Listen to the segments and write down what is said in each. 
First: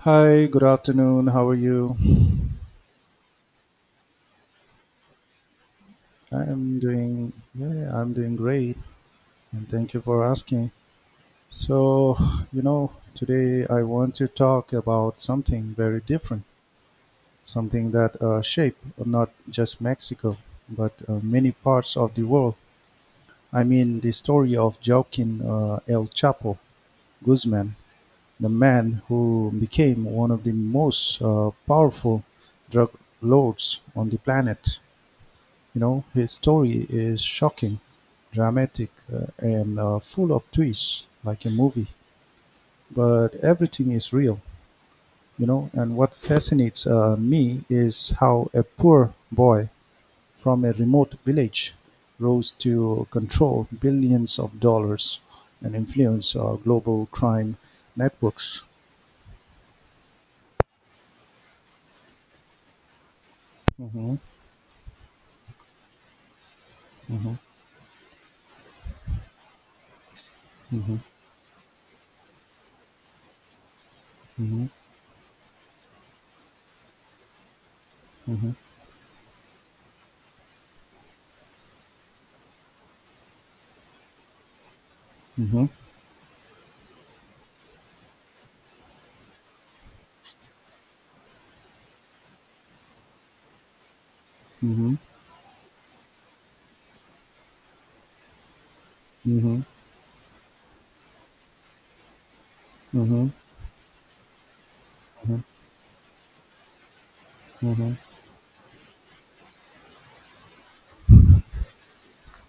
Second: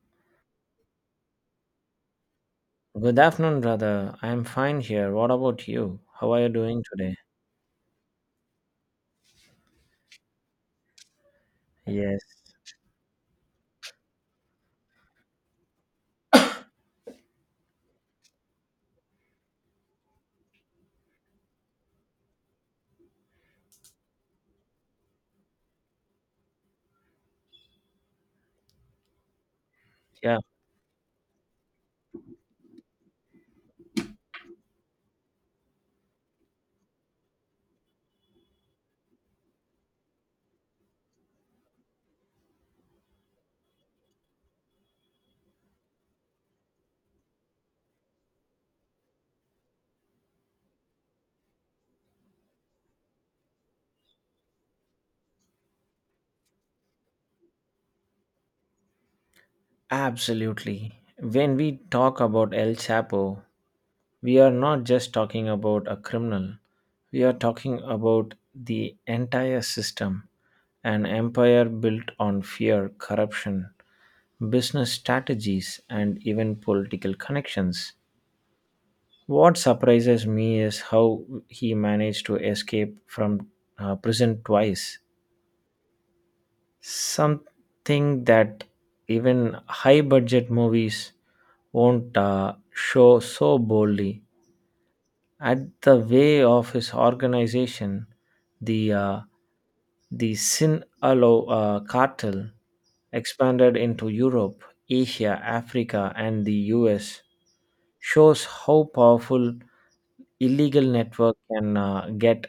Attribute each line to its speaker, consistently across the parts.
Speaker 1: Hi, good afternoon. How are you?
Speaker 2: Good afternoon, brother. I'm fine here. What about you? How are
Speaker 1: I
Speaker 2: you
Speaker 1: am
Speaker 2: doing today?
Speaker 1: doing, yeah, I'm doing great, and thank you for asking. So,
Speaker 2: Yes.
Speaker 1: you know, today I want to talk about something very different, something that shaped not just Mexico, but many parts of the world. I mean, the story of Joaquin El Chapo Guzman, the man who became one
Speaker 2: Yeah,
Speaker 1: of the most powerful drug lords on the planet. His story is shocking, dramatic and full of twists like a movie, but everything is real. And what fascinates me is how a poor boy from a remote village rose to control billions of dollars and influence global crime networks.
Speaker 2: absolutely. When we talk about El Chapo,
Speaker 1: Hmm.
Speaker 2: we are not just talking about a criminal. We are talking about the entire system,
Speaker 1: Hmm.
Speaker 2: an empire built on fear, corruption,
Speaker 1: Hmm.
Speaker 2: business strategies, and even political connections. What surprises me is how he managed to escape from prison twice.
Speaker 1: Hmm.
Speaker 2: Something that even high budget movies won't show so boldly.
Speaker 1: Hmm.
Speaker 2: At the way of his organization, the uh,
Speaker 1: Hmm.
Speaker 2: the Sinaloa cartel
Speaker 1: Hmm.
Speaker 2: expanded into Europe, Asia, Africa, and the US
Speaker 1: Hmm.
Speaker 2: shows how powerful illegal network can get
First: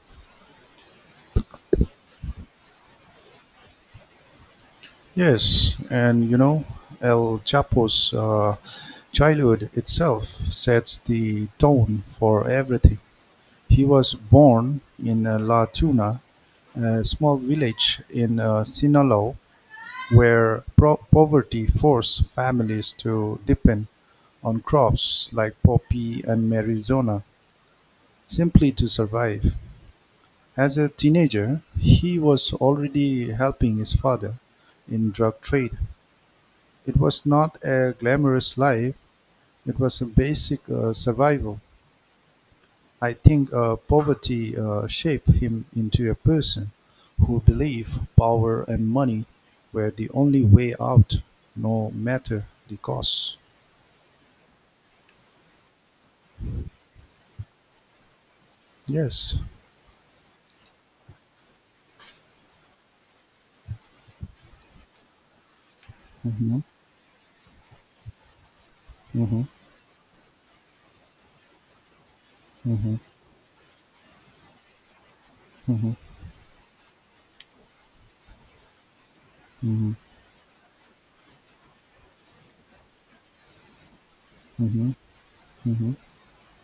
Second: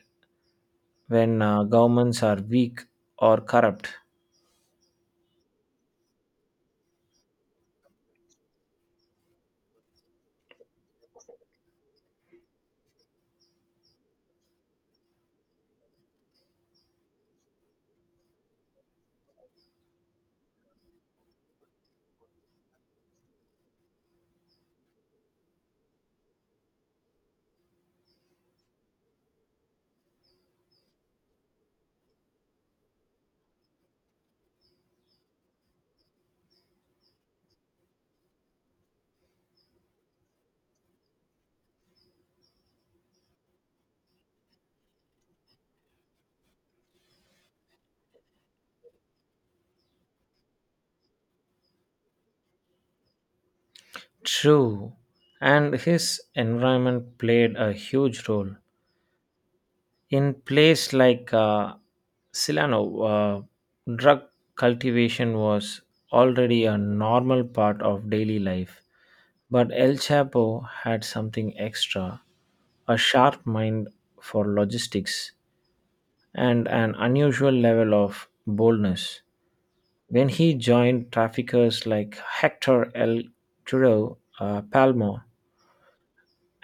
Speaker 2: when governments are weak or corrupt.
Speaker 1: Yes, and El Chapo's childhood itself sets the tone for everything. He was born in La Tuna, a small village in Sinaloa, where poverty forced families to depend on crops like poppy and marizona simply to survive. As a teenager, he was already helping his father in drug trade. It was not a glamorous life, it was a basic survival. I think poverty shaped him into a person who believed power and money were the only way out, no matter the cost.
Speaker 2: True, and his environment played a huge role.
Speaker 1: Yes.
Speaker 2: In place like Silano, drug cultivation was
Speaker 1: Mhm.
Speaker 2: already a normal part of daily life,
Speaker 1: Mhm.
Speaker 2: but El Chapo had something extra, a
Speaker 1: Mhm.
Speaker 2: sharp mind for logistics and an unusual level of boldness.
Speaker 1: Mhm.
Speaker 2: When he joined traffickers like Hector El Curo Palmo,
Speaker 1: Mhm. Mhm.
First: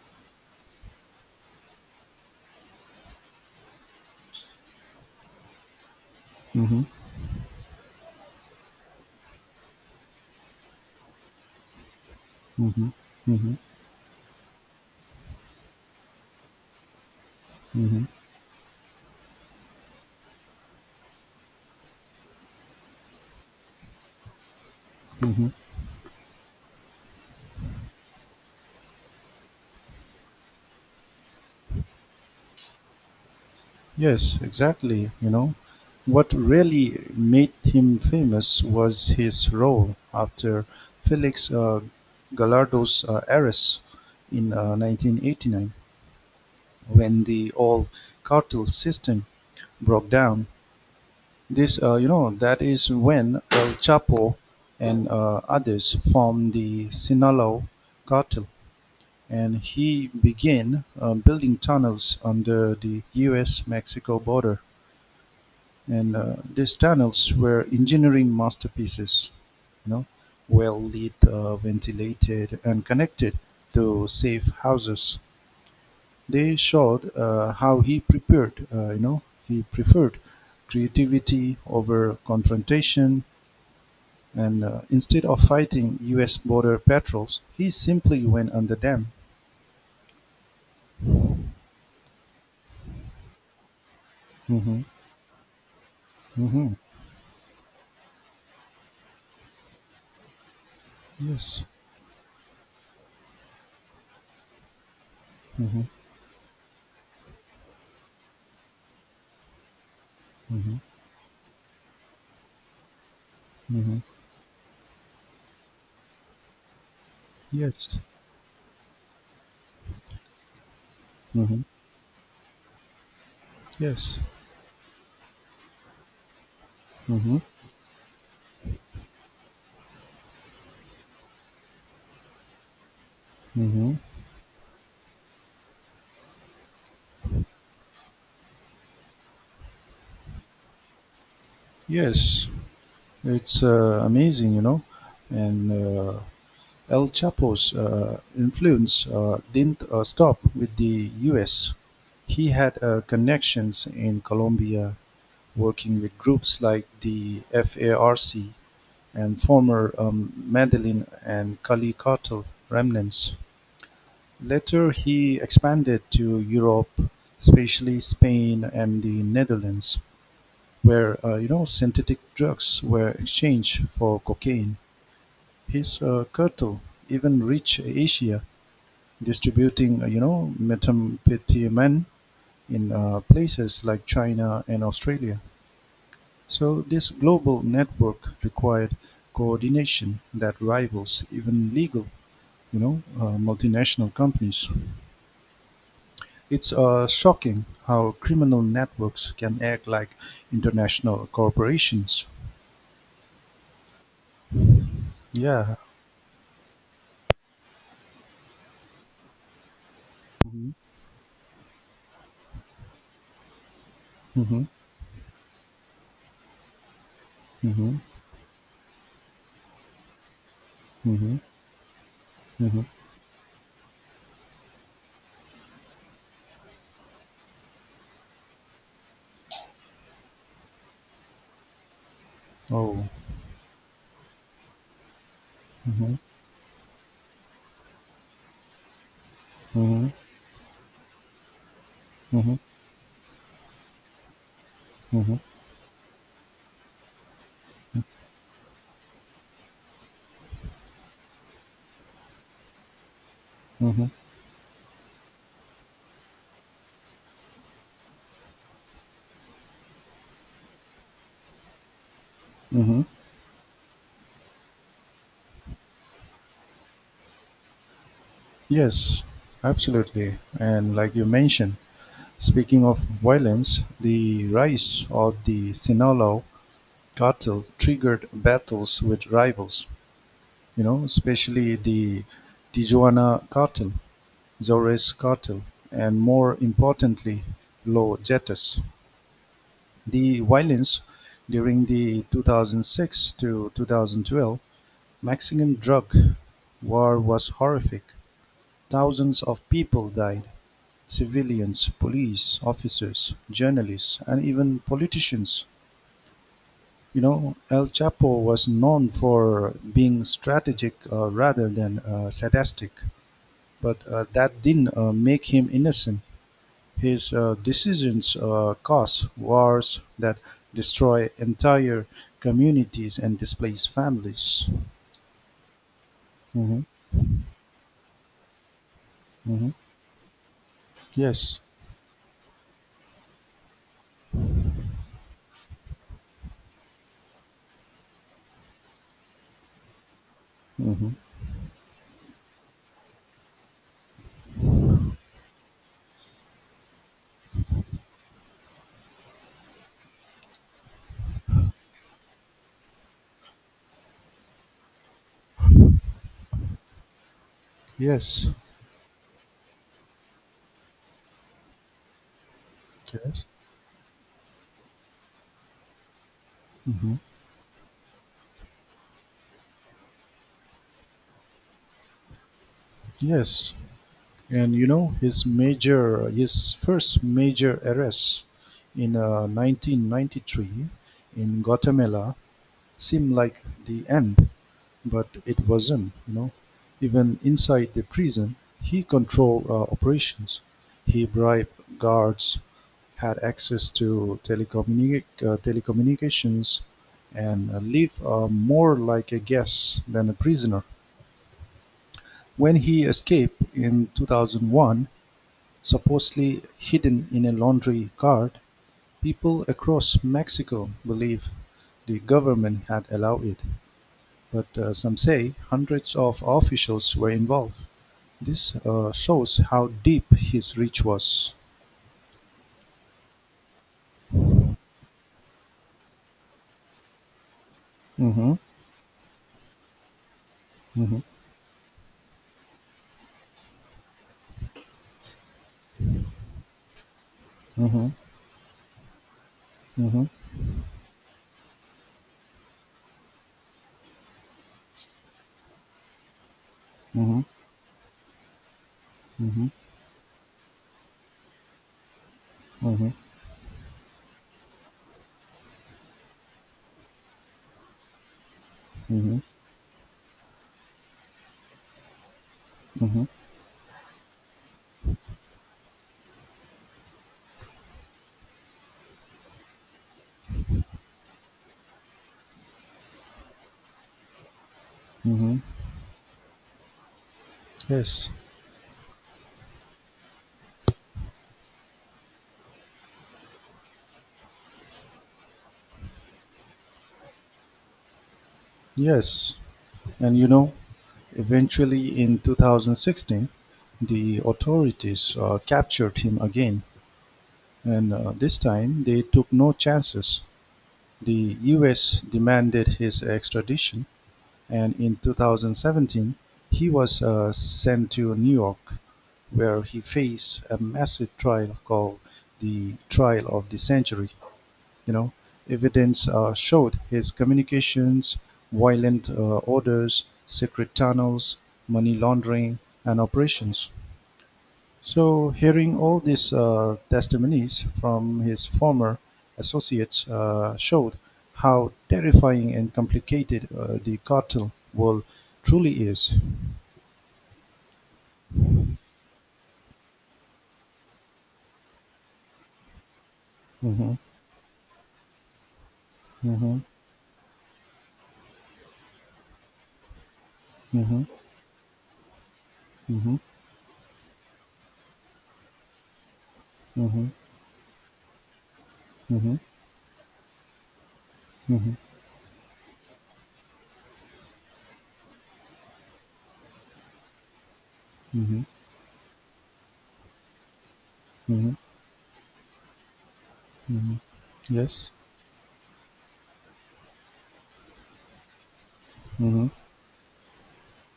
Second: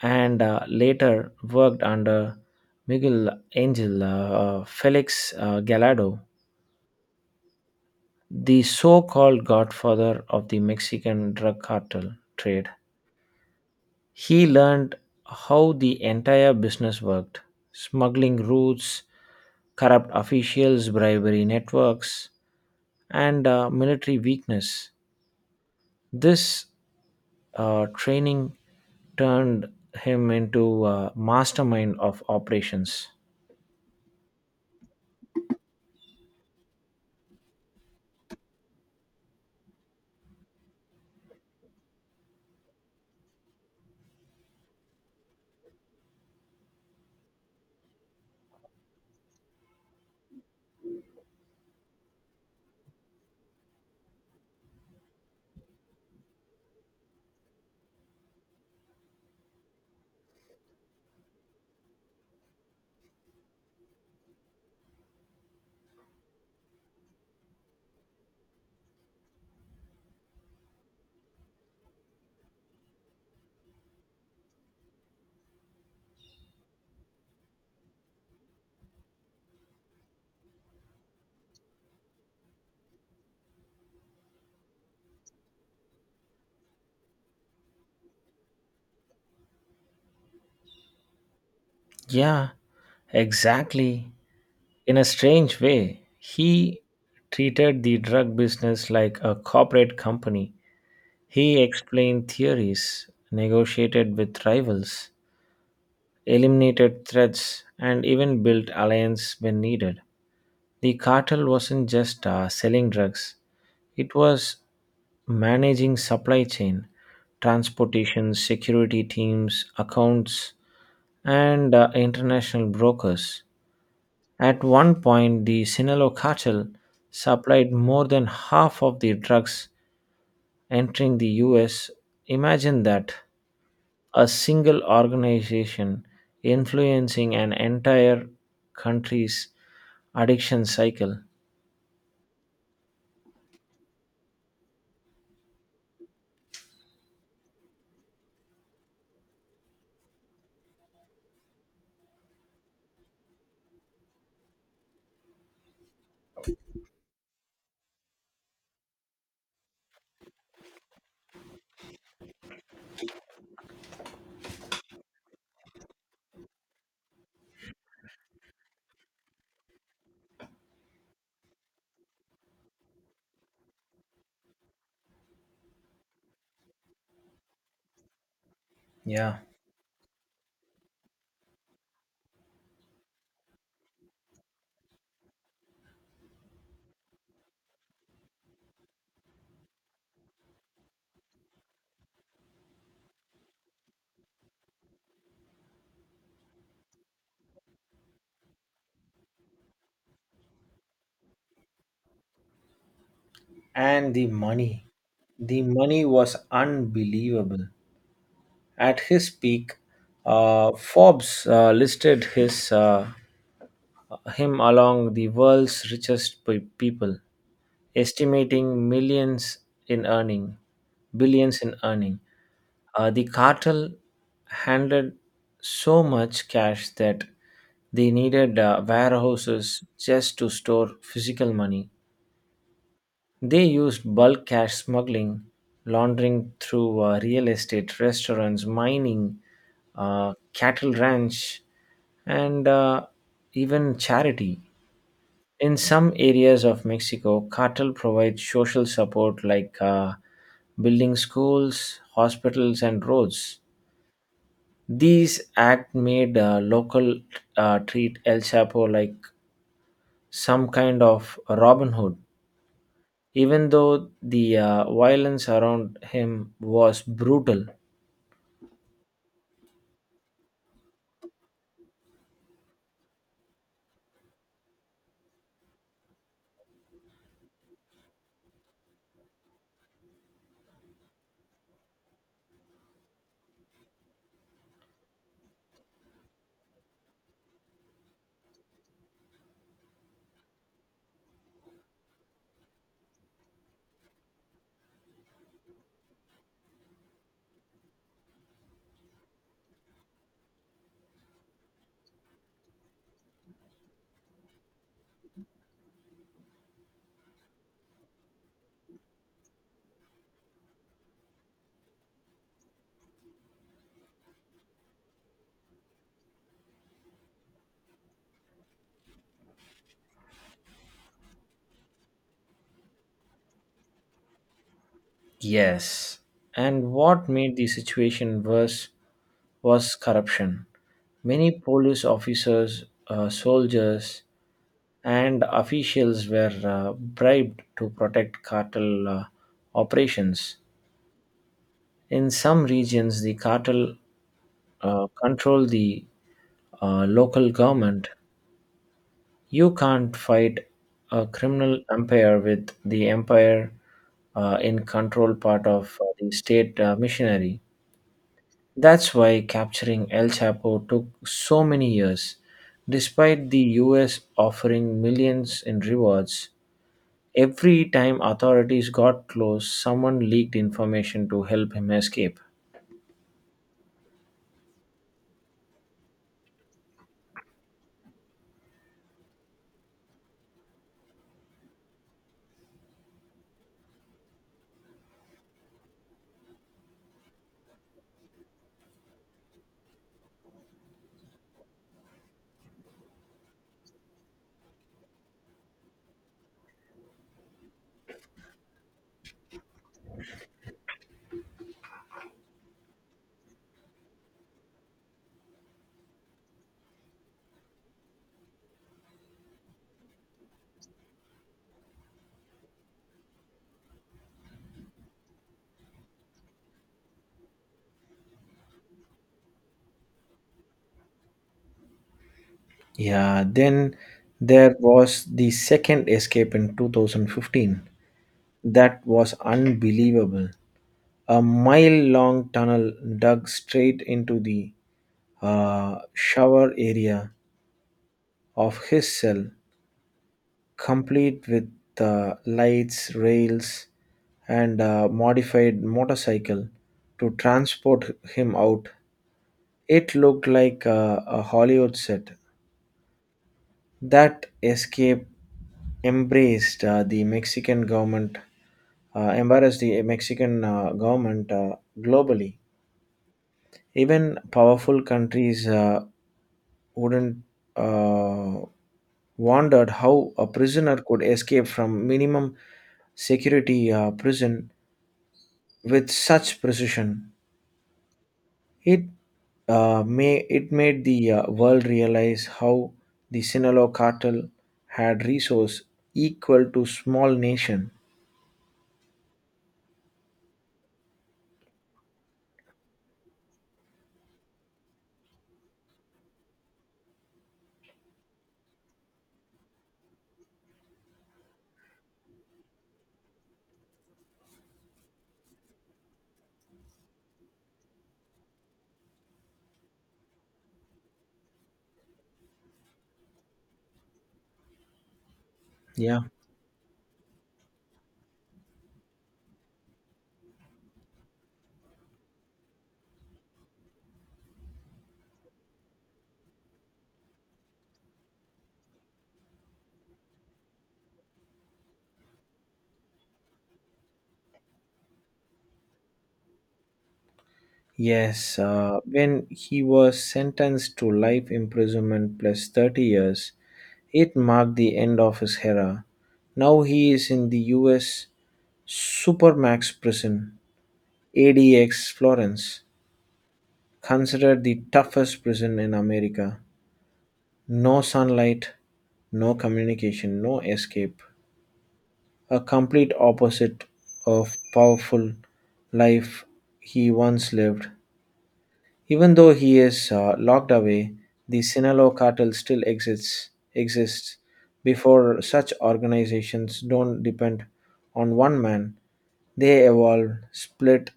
Speaker 2: and later worked under Miguel Angel Felix Gallardo,
Speaker 1: Mhm.
Speaker 2: the so called godfather of the Mexican drug cartel trade.
Speaker 1: Mhm. Mhm.
Speaker 2: He learned how the entire business worked:
Speaker 1: Mhm.
Speaker 2: smuggling routes, corrupt officials, bribery networks, and military weakness.
Speaker 1: Mhm.
Speaker 2: This training turned him into a mastermind of operations.
Speaker 1: Yes, exactly. You know, what really made him famous was his role after Felix Gallardo's arrest in 1989, when the old cartel system broke down. That is when El Chapo and others formed the Sinaloa cartel, and he began building tunnels under the U.S.-Mexico border. And these tunnels were engineering masterpieces. you know well lit, ventilated, and connected to safe houses. They showed how he prepared you know he preferred creativity over confrontation. And instead of fighting us border patrols, he simply went under them.
Speaker 2: Yeah, exactly.
Speaker 1: Hmm.
Speaker 2: In a strange way,
Speaker 1: Hmm.
Speaker 2: he treated the drug business like a corporate company. He
Speaker 1: Yes.
Speaker 2: explained theories, negotiated with rivals,
Speaker 1: Hmm.
Speaker 2: eliminated threats, and even built alliance when needed.
Speaker 1: Hmm.
Speaker 2: The cartel wasn't just selling drugs,
Speaker 1: Hmm.
Speaker 2: it was managing supply chain,
Speaker 1: Yes.
Speaker 2: transportation, security teams, accounts,
Speaker 1: Hmm.
Speaker 2: and international brokers.
Speaker 1: Yes.
Speaker 2: At one point, the Sinaloa cartel
Speaker 1: Hmm.
Speaker 2: supplied more than half of the drugs entering the US. Imagine that,
Speaker 1: Hmm.
Speaker 2: a single organization influencing an entire country's addiction cycle.
Speaker 1: Yes, it's amazing. And El Chapo's influence didn't stop with the U.S. He had connections in Colombia, working with groups like the FARC and former Medellin and Cali cartel remnants. Later, he expanded to Europe, especially Spain and the Netherlands, where synthetic drugs were exchanged for cocaine. He saw Kertel even reach Asia,
Speaker 2: Yeah.
Speaker 1: distributing methamphetamine in places like China and Australia. So this global network required coordination that rivals even legal, multinational companies. It's shocking how criminal networks can act like international corporations.
Speaker 2: And the money. The
Speaker 1: Yeah.
Speaker 2: money was unbelievable. At his peak,
Speaker 1: Mhm.
Speaker 2: Forbes listed his him
Speaker 1: Mhm.
Speaker 2: along the world's richest people,
Speaker 1: Mhm.
Speaker 2: estimating millions in earning,
Speaker 1: Mhm.
Speaker 2: billions in earning.
Speaker 1: Mhm.
Speaker 2: The cartel handled so much cash that they needed warehouses just to store physical money.
Speaker 1: Oh.
Speaker 2: They used bulk cash smuggling,
Speaker 1: Mhm.
Speaker 2: laundering through real estate, restaurants, mining,
Speaker 1: Mhm.
Speaker 2: cattle ranch,
Speaker 1: Mhm.
Speaker 2: and even charity.
Speaker 1: Mhm.
Speaker 2: In some areas of Mexico, cartel provides social support like building schools, hospitals, and roads.
Speaker 1: Mm-hmm.
Speaker 2: These act made local treat El Chapo like some kind of Robin Hood,
Speaker 1: Mm-hmm.
Speaker 2: even though the violence around him was brutal.
Speaker 1: Yes, absolutely. And like you mentioned, speaking of violence, the rise of the Sinaloa cartel triggered battles with rivals, especially the Tijuana cartel, Zores cartel, and more importantly, Los Jetas. The violence during the 2006 to 2012 Mexican drug war was horrific. Thousands of people died: civilians, police officers, journalists, and even politicians. You know, El Chapo was known for being strategic rather than sadistic, but that didn't make him innocent. His decisions cause wars that destroy entire communities and displace families.
Speaker 2: Yes.
Speaker 1: Hmm.
Speaker 2: And what made the situation worse
Speaker 1: Hmm.
Speaker 2: was corruption. Many
Speaker 1: Yes.
Speaker 2: police officers, soldiers, and officials were bribed to protect cartel operations.
Speaker 1: Hmm.
Speaker 2: In some regions, the cartel control the local government. You can't fight a criminal empire with the empire in control part of the state missionary.
Speaker 1: Yes.
Speaker 2: That's why capturing El Chapo took so many years.
Speaker 1: Yes.
Speaker 2: Despite the US offering millions in rewards,
Speaker 1: Hmm.
Speaker 2: every time authorities got close, someone leaked information to help him escape.
Speaker 1: Yes. And you know, his his first major arrest in 1993 in Guatemala seemed like the end, but it wasn't. You know, even inside the prison, he controlled operations. He bribed guards, had access to telecommunications, and lived more like a guest than a prisoner. When he escaped in 2001, supposedly hidden in a laundry cart, people across Mexico believe the government had allowed it, but some say hundreds of officials were involved. This shows how deep his reach was.
Speaker 2: Yeah, then there was the second escape in 2015.
Speaker 1: Mm-hmm.
Speaker 2: That was unbelievable.
Speaker 1: Mm-hmm.
Speaker 2: A mile long tunnel dug straight into the shower area of his cell,
Speaker 1: Mm-hmm.
Speaker 2: complete with lights, rails, and a modified motorcycle to
Speaker 1: Mm-hmm.
Speaker 2: transport him out.
Speaker 1: Mm-hmm.
Speaker 2: It looked like a Hollywood set.
Speaker 1: Mm-hmm. Mm-hmm.
Speaker 2: That escape embraced the Mexican government,
Speaker 1: Mm-hmm.
Speaker 2: embarrassed the Mexican government globally.
Speaker 1: Mm-hmm.
Speaker 2: Even powerful countries wouldn't uh, wondered how a prisoner could escape from minimum security prison
Speaker 1: Mm-hmm.
Speaker 2: with such precision.
Speaker 1: Yes.
Speaker 2: It it made the world realize how the Sinaloa cartel had resource equal to small nation.
Speaker 1: Yes. And eventually in 2016, the authorities captured him again. And this time they took no chances. The US demanded his extradition, and in 2017, he was sent to New York, where he faced a massive trial called the Trial of the Century. You know,
Speaker 2: Yeah.
Speaker 1: evidence showed his communications, violent orders, secret tunnels, money laundering, and operations, so hearing all these testimonies from his former associates showed how terrifying and complicated the cartel world truly is.
Speaker 2: Yes. When he was sentenced to life imprisonment plus 30 years,
Speaker 1: Mhm.
Speaker 2: it marked the end of his era. Now
Speaker 1: Mhm.
Speaker 2: he is in the U.S. Supermax prison,
Speaker 1: Mhm.
Speaker 2: ADX Florence,
Speaker 1: Mhm.
Speaker 2: considered the toughest prison in America.
Speaker 1: Mhm.
Speaker 2: No sunlight, no
Speaker 1: Mhm.
Speaker 2: communication, no escape. A complete opposite of powerful life he once lived.
Speaker 1: Mhm.
Speaker 2: Even though he is locked away, the
Speaker 1: Mhm.
Speaker 2: Sinaloa cartel still exists.
Speaker 1: Mhm.
Speaker 2: Exists
Speaker 1: Yes.
Speaker 2: before such organizations don't depend on one man.
Speaker 1: Hmm.
Speaker 2: They evolve, split,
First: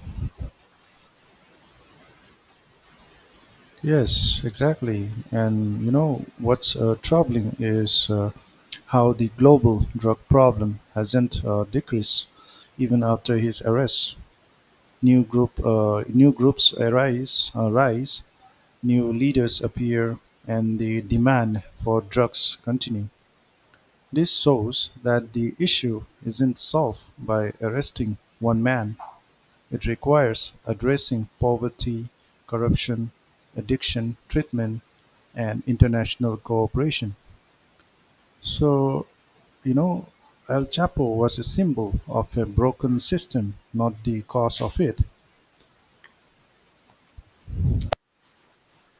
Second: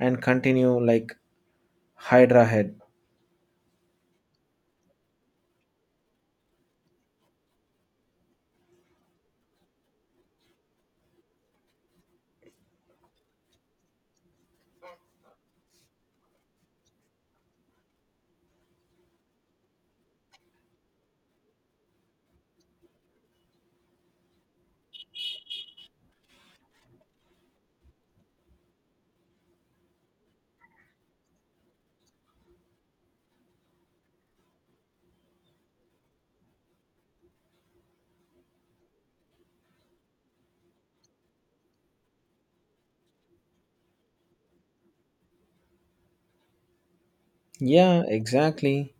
Speaker 2: and continue like Hydra head.
Speaker 1: Yes, exactly. And what's troubling is how the global drug problem hasn't decreased even after his arrest. New groups arise, new leaders appear, and the demand for drugs continue. This shows that the issue isn't solved by arresting one man. It requires addressing poverty, corruption, addiction treatment, and international cooperation. So, you know, El Chapo was a symbol of a broken system, not the cause of it.
Speaker 2: Yeah, exactly.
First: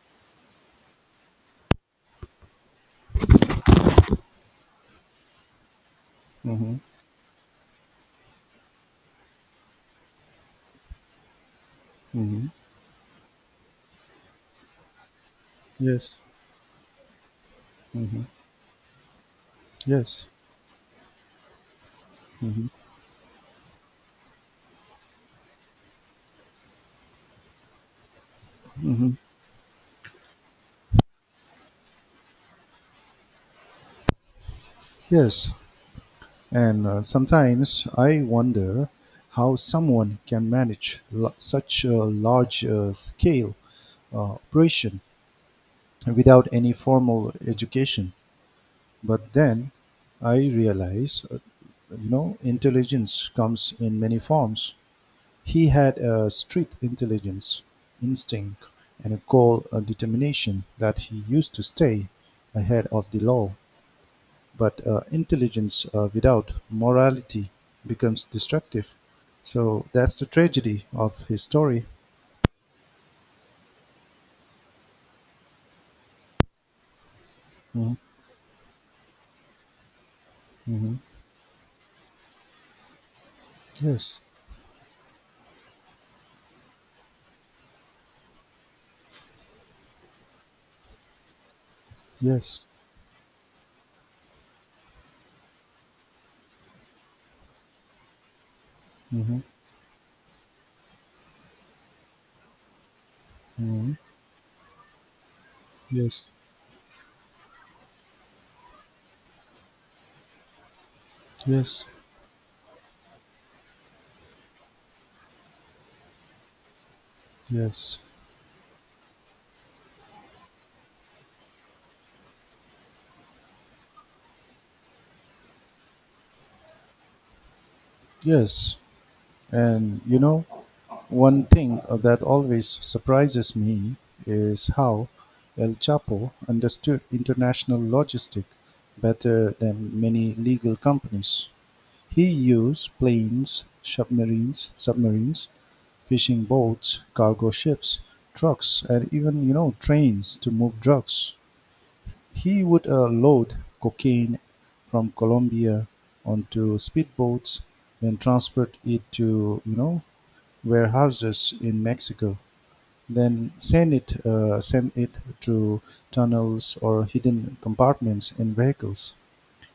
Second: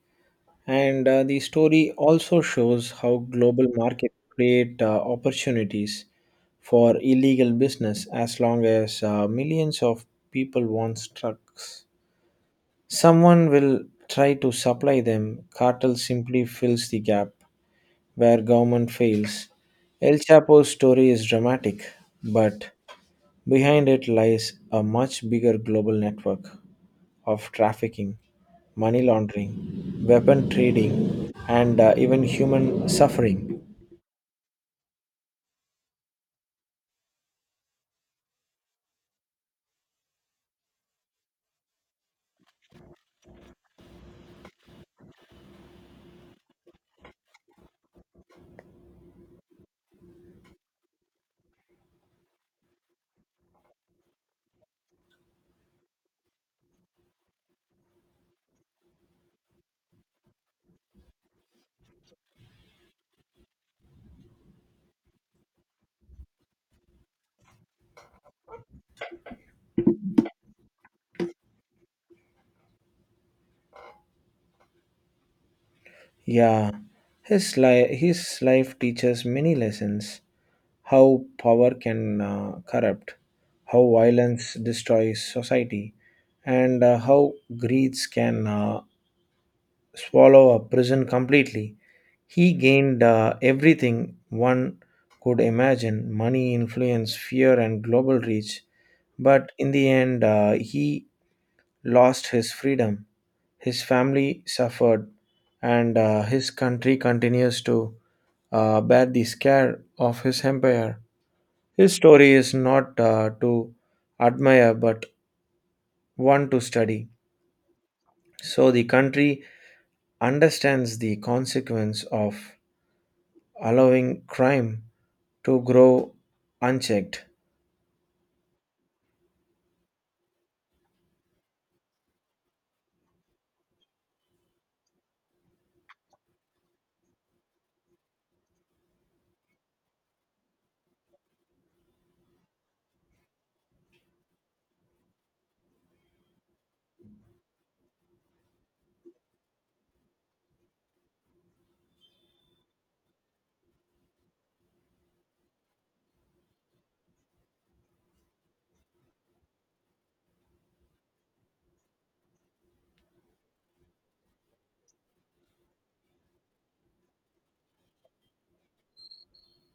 Speaker 2: And the story also shows how global markets create opportunities
Speaker 1: Hmm.
Speaker 2: for illegal business. As long as millions of people want trucks,
Speaker 1: Hmm.
Speaker 2: someone will try to supply them. Cartel
Speaker 1: Yes.
Speaker 2: simply fills the gap where government fails. El
Speaker 1: Yes.
Speaker 2: Chapo's story is dramatic, but behind it lies a much bigger global network of trafficking, money
Speaker 1: Hmm.
Speaker 2: laundering, weapon trading, and even human suffering.
Speaker 1: Yes. And sometimes I wonder how someone can manage such a large scale operation without any formal education. But then I realize, intelligence comes in many forms. He had a street intelligence, instinct, and a goal determination that he used to stay ahead of the law. But intelligence without morality becomes destructive. So that's the tragedy of his story.
Speaker 2: Yeah, his, li-
Speaker 1: Hmm.
Speaker 2: his life teaches many lessons:
Speaker 1: Hmm.
Speaker 2: how power can corrupt, how
Speaker 1: Yes.
Speaker 2: violence destroys society, and how greed can swallow a prison completely. He
Speaker 1: Yes.
Speaker 2: gained everything one could imagine: money, influence, fear, and global reach.
Speaker 1: Hmm.
Speaker 2: But in the end, he lost his freedom. His
Speaker 1: Hmm.
Speaker 2: family suffered, and
Speaker 1: Yes.
Speaker 2: his country continues to bear the scare of his empire.
Speaker 1: Yes.
Speaker 2: His story is not to admire but one to study,
Speaker 1: Yes.
Speaker 2: so the country understands the consequence of allowing crime to grow unchecked.
Speaker 1: yes. And one thing that always surprises me is how El Chapo understood international logistic better than many legal companies. He used planes, submarines, fishing boats, cargo ships, trucks, and even trains to move drugs. He would load cocaine from Colombia onto speedboats, then transport it to warehouses in Mexico, then send it to tunnels or hidden compartments in vehicles.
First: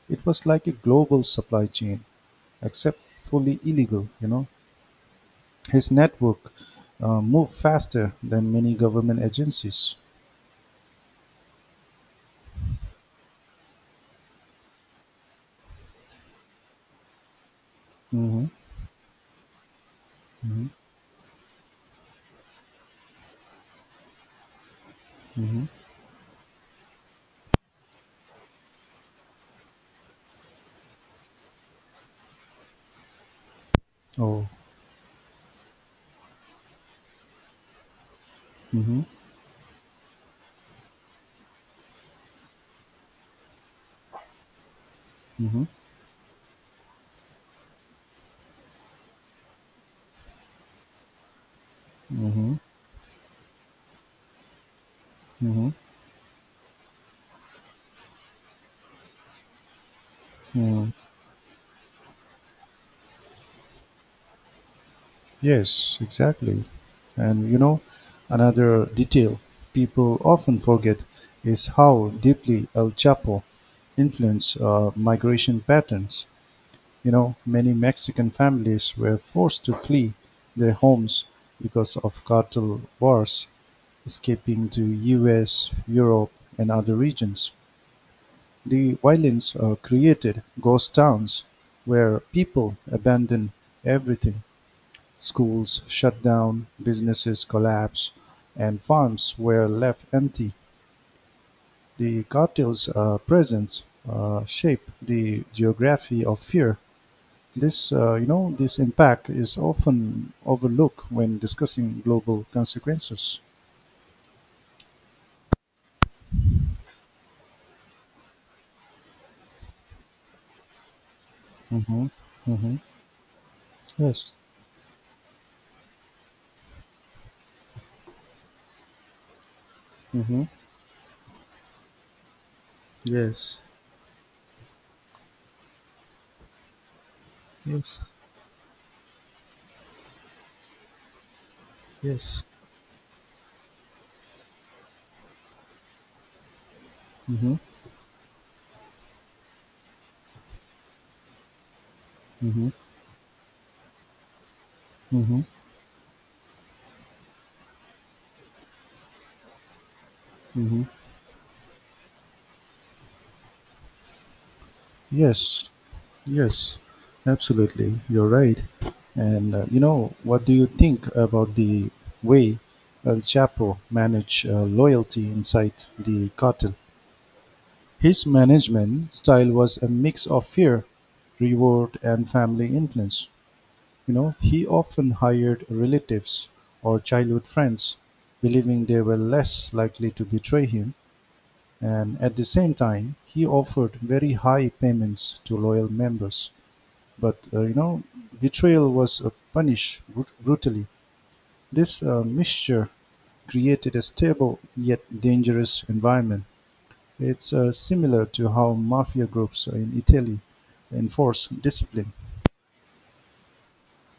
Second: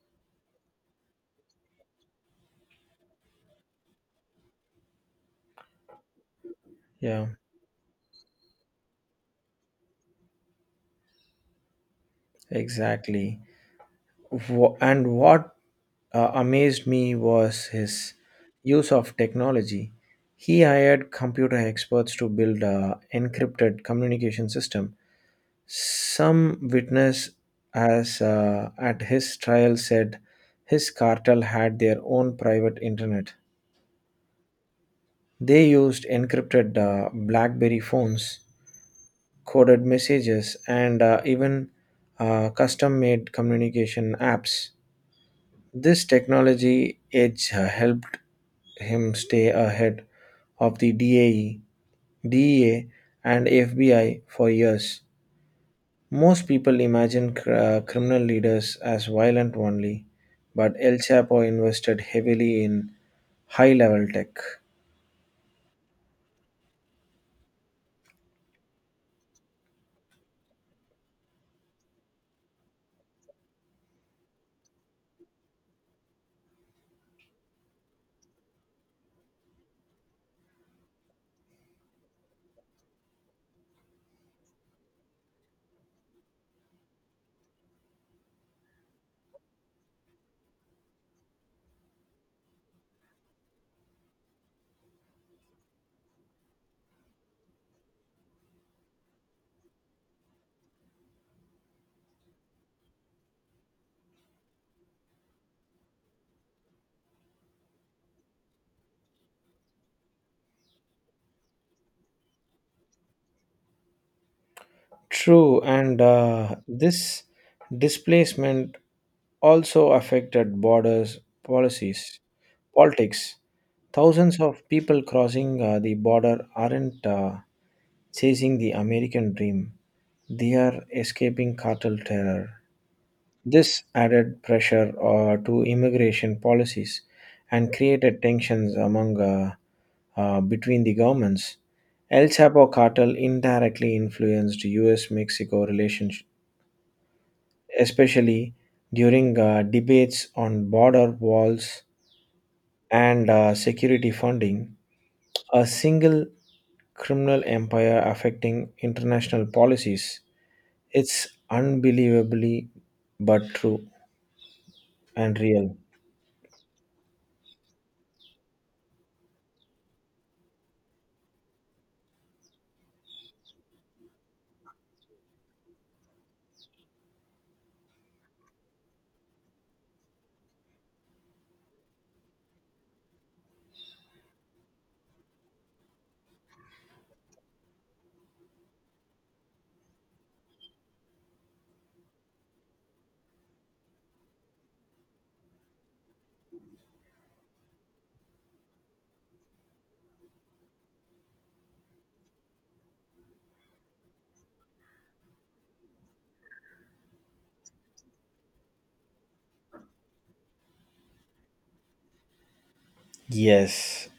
Speaker 1: It was like a global supply chain, except fully illegal. His network
Speaker 2: Yeah,
Speaker 1: moved faster than many government agencies.
Speaker 2: exactly. And what amazed me was his
Speaker 1: Hmm.
Speaker 2: use of technology. He hired computer experts to build a encrypted communication system.
Speaker 1: Hmm.
Speaker 2: Some witness, as at his trial, said his cartel had their own private internet.
Speaker 1: Oh.
Speaker 2: They used encrypted BlackBerry phones,
Speaker 1: Hmm.
Speaker 2: coded messages, and even custom made communication apps.
Speaker 1: Hmm.
Speaker 2: This technology edge helped him stay ahead of the
Speaker 1: Hmm.
Speaker 2: DEA, and FBI for years.
Speaker 1: Hmm.
Speaker 2: Most people imagine criminal leaders as violent only, but
Speaker 1: Mm.
Speaker 2: El Chapo invested heavily in high level tech.
Speaker 1: Yes, exactly. And another detail people often forget is how deeply El Chapo influenced migration patterns. You know, many Mexican families were forced to flee their homes because of cartel wars, escaping to US, Europe, and other regions. The violence created ghost towns where people abandon everything. Schools shut down, businesses collapse, and farms were left empty. The cartel's presence shaped the geography of fear. This impact is often overlooked when discussing global consequences.
Speaker 2: True, and this displacement also affected borders,
Speaker 1: Hmm.
Speaker 2: policies,
Speaker 1: Hmm.
Speaker 2: politics.
Speaker 1: Yes.
Speaker 2: Thousands of people crossing the border aren't chasing the American dream,
Speaker 1: Hmm.
Speaker 2: they are escaping cartel terror.
Speaker 1: Yes.
Speaker 2: This added pressure to immigration policies and
Speaker 1: Yes.
Speaker 2: created tensions among between the governments. El
Speaker 1: Yes.
Speaker 2: Chapo cartel indirectly influenced U.S.-Mexico relations,
Speaker 1: Mhm.
Speaker 2: especially during debates on border walls
Speaker 1: Mhm.
Speaker 2: and security funding.
Speaker 1: Mhm.
Speaker 2: A single criminal empire affecting international policies.
Speaker 1: Mhm.
Speaker 2: It's unbelievably but true and
Speaker 1: Yes,
Speaker 2: real.
Speaker 1: yes, absolutely. You're right. And what do you think about the way El Chapo managed loyalty inside the cartel? His management style was a mix of fear, reward, and family influence. You know, he often hired relatives or childhood friends, believing they were less likely to betray him, and at the same time he offered very high payments to loyal members. But betrayal was punished brutally. This mixture created a stable yet dangerous environment. It's similar to how mafia groups in Italy enforce discipline.
Speaker 2: Yes,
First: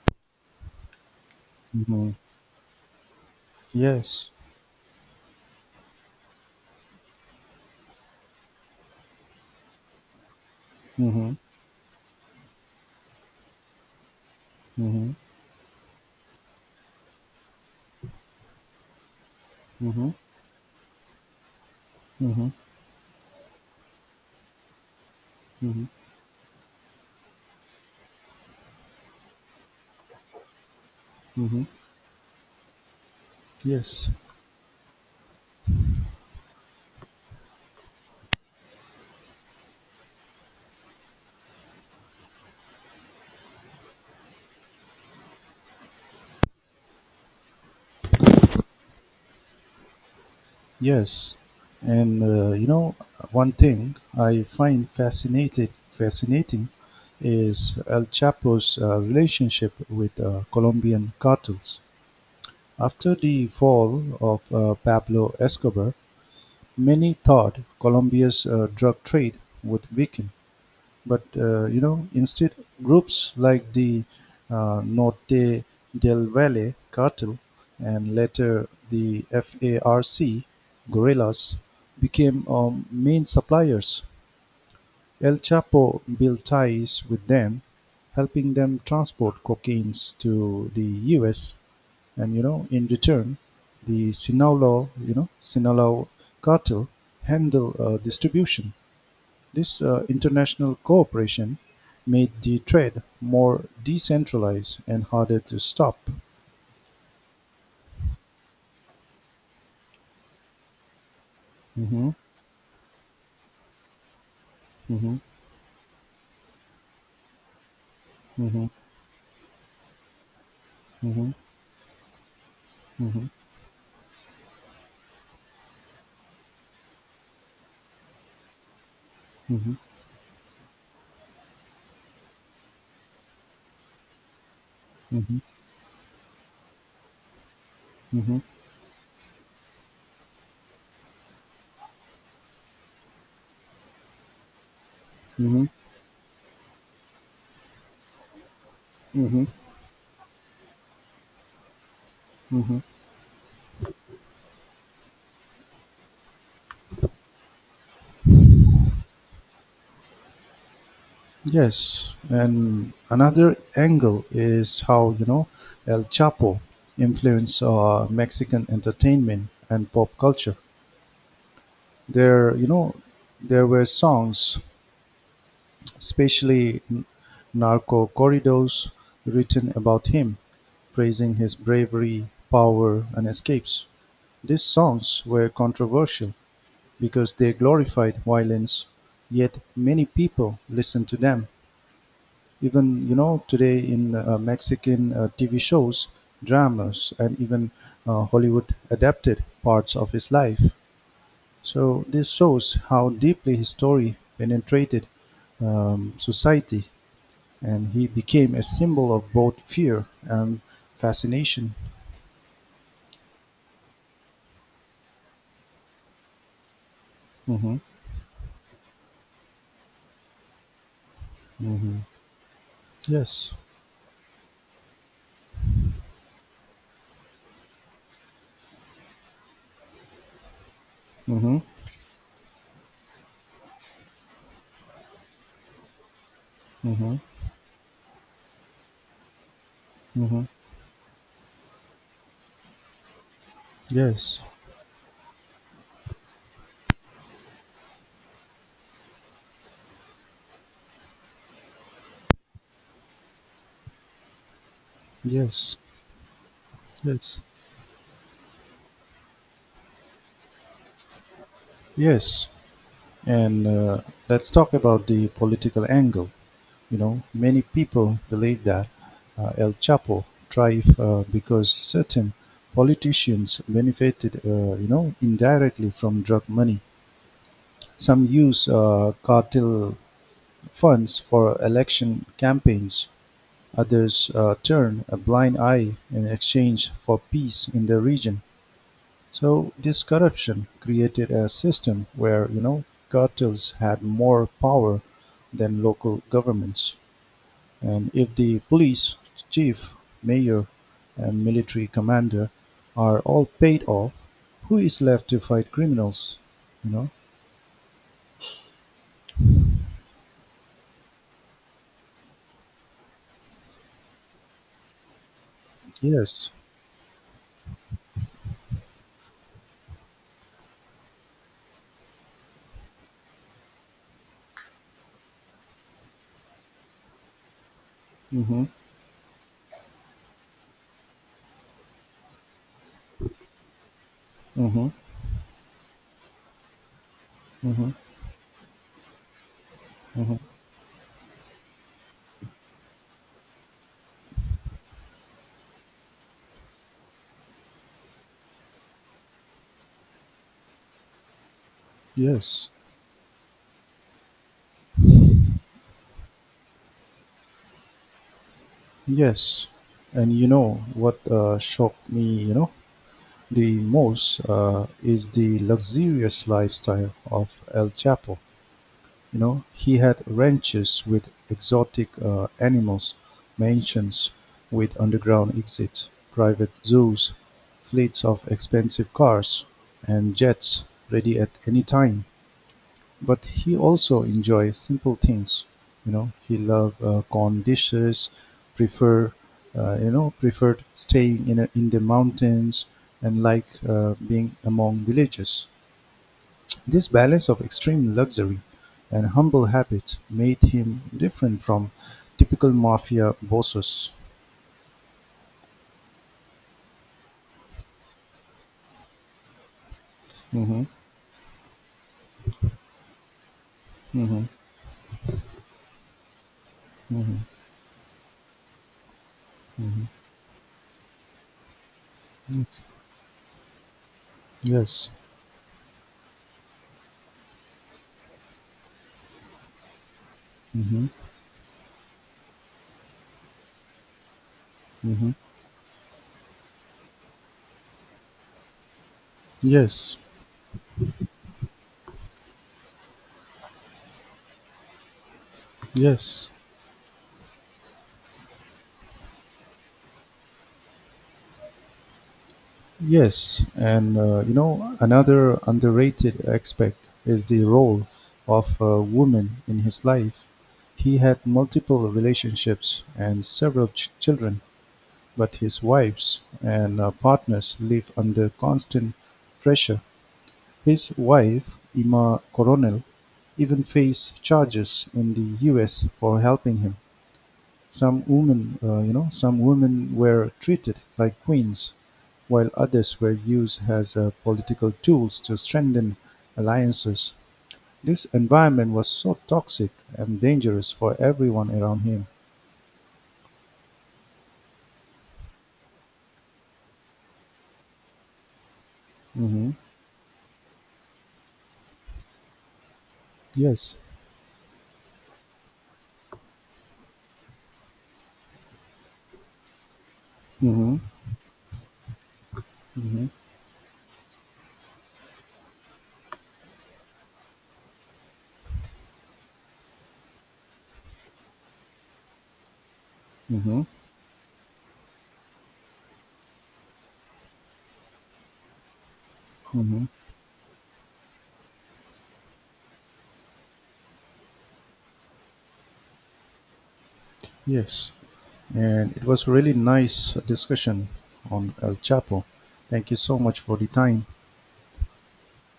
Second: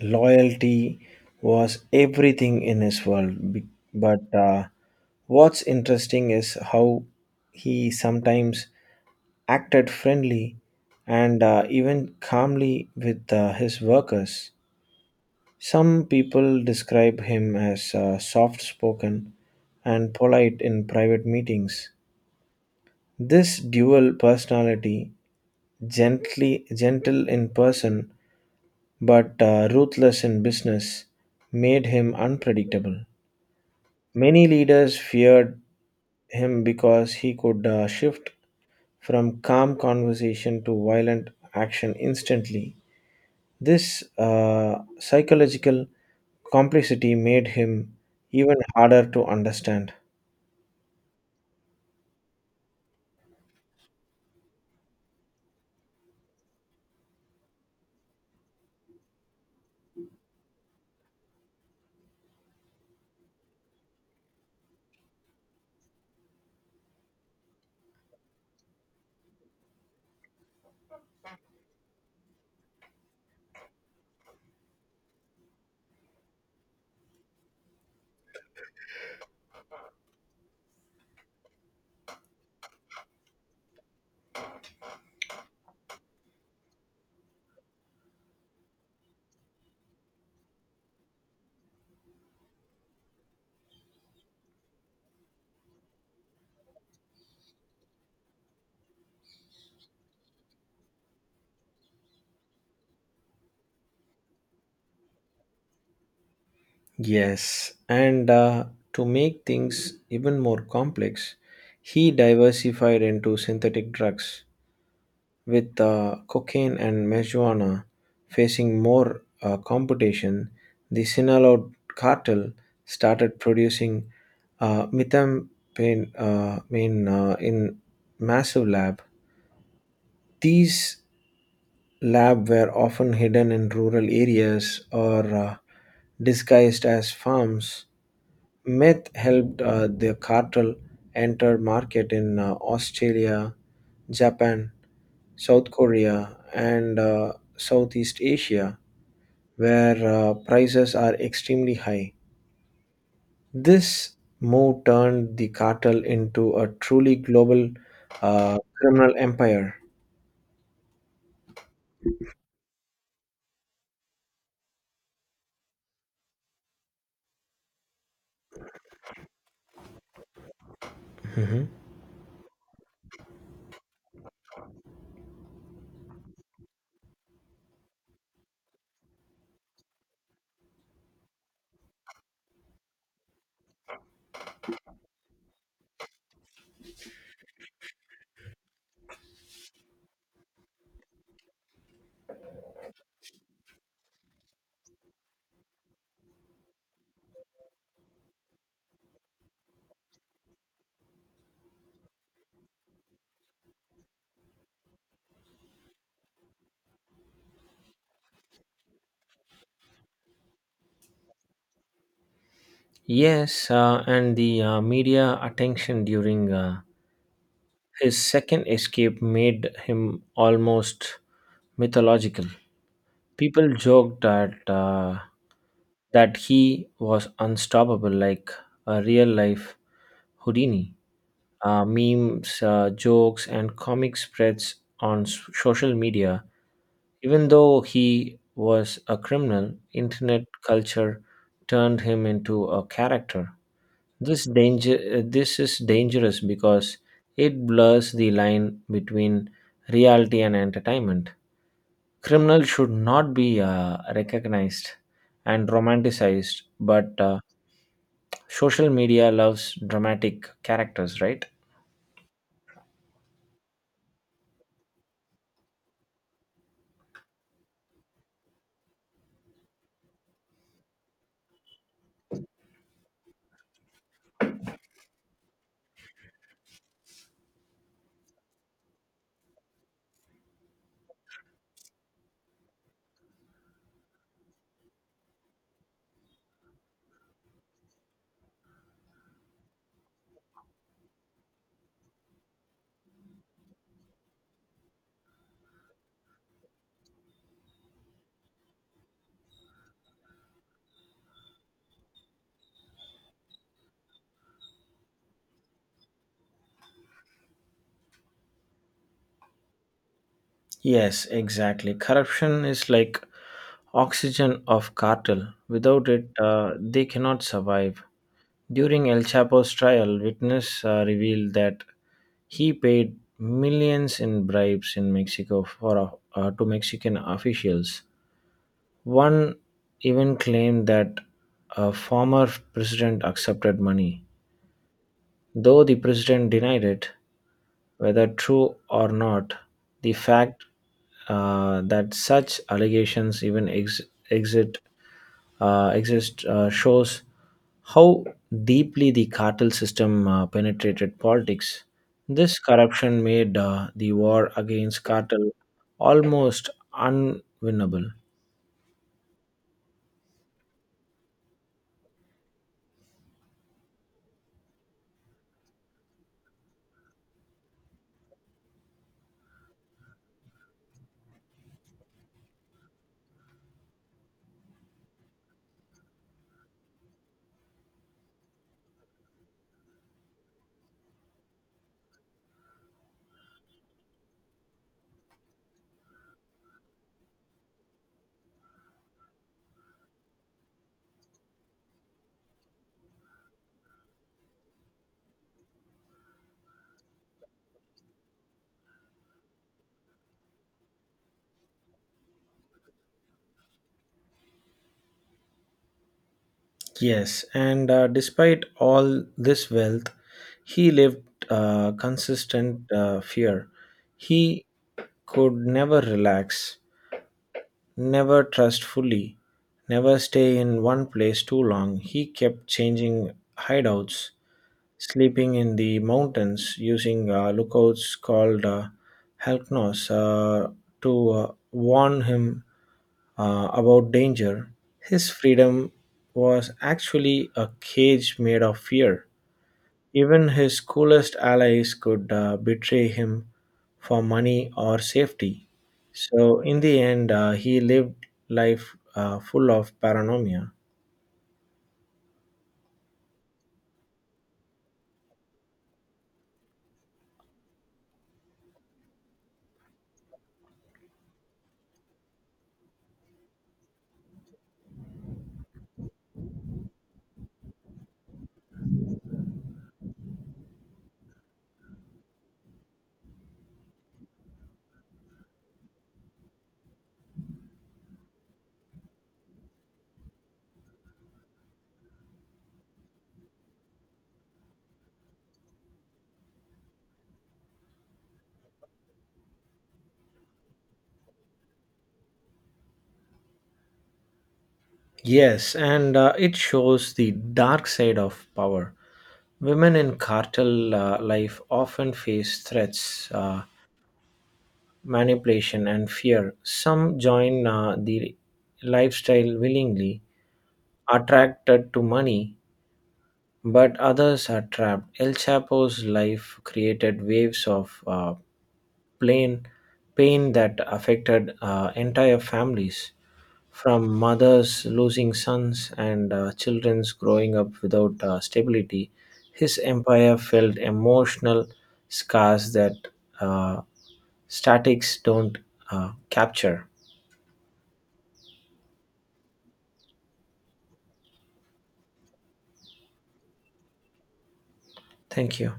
Speaker 2: loyalty was
Speaker 1: Hmm.
Speaker 2: everything in his world. Be-
Speaker 1: Yes.
Speaker 2: But uh, what's interesting is how he sometimes acted friendly
Speaker 1: Hmm.
Speaker 2: and even calmly with his workers.
Speaker 1: Hmm.
Speaker 2: Some people describe him as soft spoken
Speaker 1: Hmm.
Speaker 2: and polite in private meetings.
Speaker 1: Hmm.
Speaker 2: This dual personality,
Speaker 1: Hmm.
Speaker 2: gently gentle in person but ruthless in business,
Speaker 1: Hmm.
Speaker 2: made him unpredictable.
Speaker 1: Yes.
Speaker 2: Many leaders feared him because he could shift from calm conversation to violent action instantly. This psychological complexity made him even harder to understand.
Speaker 1: Yes, and one thing I find fascinated fascinating is El Chapo's relationship with Colombian cartels. After the fall of Pablo Escobar, many thought Colombia's drug trade would weaken, but instead, groups like the Norte del Valle cartel and later the FARC guerrillas became main suppliers. El Chapo built ties with them, helping them transport cocaines to the U.S. And in return, the Sinaloa cartel handle distribution. This international cooperation made the trade more decentralized and harder to stop.
Speaker 2: Yes, and to make things even more complex, he
Speaker 1: Mhm.
Speaker 2: diversified into synthetic drugs.
Speaker 1: Mhm.
Speaker 2: With cocaine and marijuana
Speaker 1: Mhm.
Speaker 2: facing more competition, the
Speaker 1: Mhm.
Speaker 2: Sinaloa cartel
Speaker 1: Mhm.
Speaker 2: started producing methamphetamine in massive lab.
Speaker 1: Mhm.
Speaker 2: These labs were often hidden in rural areas or
Speaker 1: Mhm.
Speaker 2: disguised as farms.
Speaker 1: Mhm.
Speaker 2: Meth helped the cartel enter market in Australia, Japan,
Speaker 1: Mhm.
Speaker 2: South Korea, and Southeast Asia,
Speaker 1: Mhm.
Speaker 2: where prices are extremely high.
Speaker 1: Mhm.
Speaker 2: This move turned the cartel into a truly global criminal empire.
Speaker 1: Yes, and another angle is how El Chapo influenced Mexican entertainment and pop culture. There, you know, there were songs, especially in narco corridos, written about him, praising his bravery, power, and escapes. These songs were controversial because they glorified violence, yet many people listened to them. Even today in Mexican TV shows, dramas, and even Hollywood adapted parts of his life. So this shows how deeply his story penetrated society, and he became a symbol of both fear and fascination.
Speaker 2: Yes, and the media attention during
Speaker 1: Hmm.
Speaker 2: his second escape made him almost
Speaker 1: Hmm.
Speaker 2: mythological.
Speaker 1: Yes.
Speaker 2: People joked that he was unstoppable, like a real life Houdini.
Speaker 1: Hmm.
Speaker 2: Memes, jokes, and comic spreads on social media.
Speaker 1: Hmm.
Speaker 2: Even though he was a criminal, internet
Speaker 1: Hmm.
Speaker 2: culture turned him into a character.
Speaker 1: Yes.
Speaker 2: This is dangerous because it blurs the line between reality and entertainment. Criminals should not be recognized and
Speaker 1: Yes.
Speaker 2: romanticized, but
Speaker 1: Yes.
Speaker 2: social media loves dramatic characters, right?
Speaker 1: Yes. And let's talk about the political angle. You know, many people believe that El Chapo thrived because certain politicians benefited, indirectly from drug money. Some use cartel funds for election campaigns. Others turn a blind eye in exchange for peace in the region. So this corruption created a system where cartels had more power than local governments. And if the police chief, mayor, and military commander are all paid off, who is left to fight criminals? You know?
Speaker 2: Yes, exactly. Corruption is like oxygen of cartel. Without it,
Speaker 1: Yes.
Speaker 2: they cannot survive. During El Chapo's trial, witness revealed that he paid millions in bribes in Mexico for to Mexican officials.
Speaker 1: Mm-hmm.
Speaker 2: One even claimed that a former president accepted money.
Speaker 1: Mm-hmm.
Speaker 2: Though the president denied it,
Speaker 1: Mm-hmm.
Speaker 2: whether true or not, the
Speaker 1: Mm-hmm.
Speaker 2: fact that such allegations even exit, exist shows how deeply the cartel system penetrated politics. This
Speaker 1: Yes.
Speaker 2: corruption made the war against cartel almost unwinnable.
Speaker 1: Yes, and what shocked me, the most is the luxurious lifestyle of El Chapo. You know, he had ranches with exotic animals, mansions with underground exits, private zoos, fleets of expensive cars and jets ready at any time. But he also enjoys simple things. You know, he love corn dishes, prefer preferred staying in in the mountains, and like being among villages. This balance of extreme luxury and humble habit made him different from typical mafia bosses.
Speaker 2: Yes, and despite all this wealth,
Speaker 1: Hmm.
Speaker 2: he lived consistent fear.
Speaker 1: Hmm.
Speaker 2: He could never relax,
Speaker 1: Hmm.
Speaker 2: never trust fully,
Speaker 1: Hmm.
Speaker 2: never stay in one place too long. He kept changing hideouts,
Speaker 1: Yes.
Speaker 2: sleeping in the mountains using lookouts called Halknos
Speaker 1: Hmm.
Speaker 2: to warn him about danger. His
Speaker 1: Hmm.
Speaker 2: freedom was actually a cage made of fear.
Speaker 1: Yes.
Speaker 2: Even his coolest allies could betray him for money or safety.
Speaker 1: Yes.
Speaker 2: So, in the end, he lived life full of paranoia.
Speaker 1: Yes, and another underrated aspect is the role of a woman in his life. He had multiple relationships and several children, but his wives and partners live under constant pressure. His wife, Ima Coronel, even faced charges in the US for helping him. Some women were treated like queens, while others were used as political tools to strengthen alliances. This environment was so toxic and dangerous for everyone around him.
Speaker 2: Yes, and it shows the dark side of power.
Speaker 1: Hmm.
Speaker 2: Women in cartel life often face threats,
Speaker 1: Yes.
Speaker 2: manipulation, and fear. Some join the lifestyle willingly,
Speaker 1: Hmm.
Speaker 2: attracted to money,
Speaker 1: Hmm.
Speaker 2: but others are trapped. El Chapo's life created waves of plain pain that affected entire families,
Speaker 1: Hmm.
Speaker 2: from mothers losing sons and children's growing up without stability. His
Speaker 1: Hmm.
Speaker 2: empire felt emotional scars that uh, statics don't capture.
Speaker 1: Yes. And it was really nice discussion on El Chapo. Thank you so much for the time.
Speaker 2: Thank you.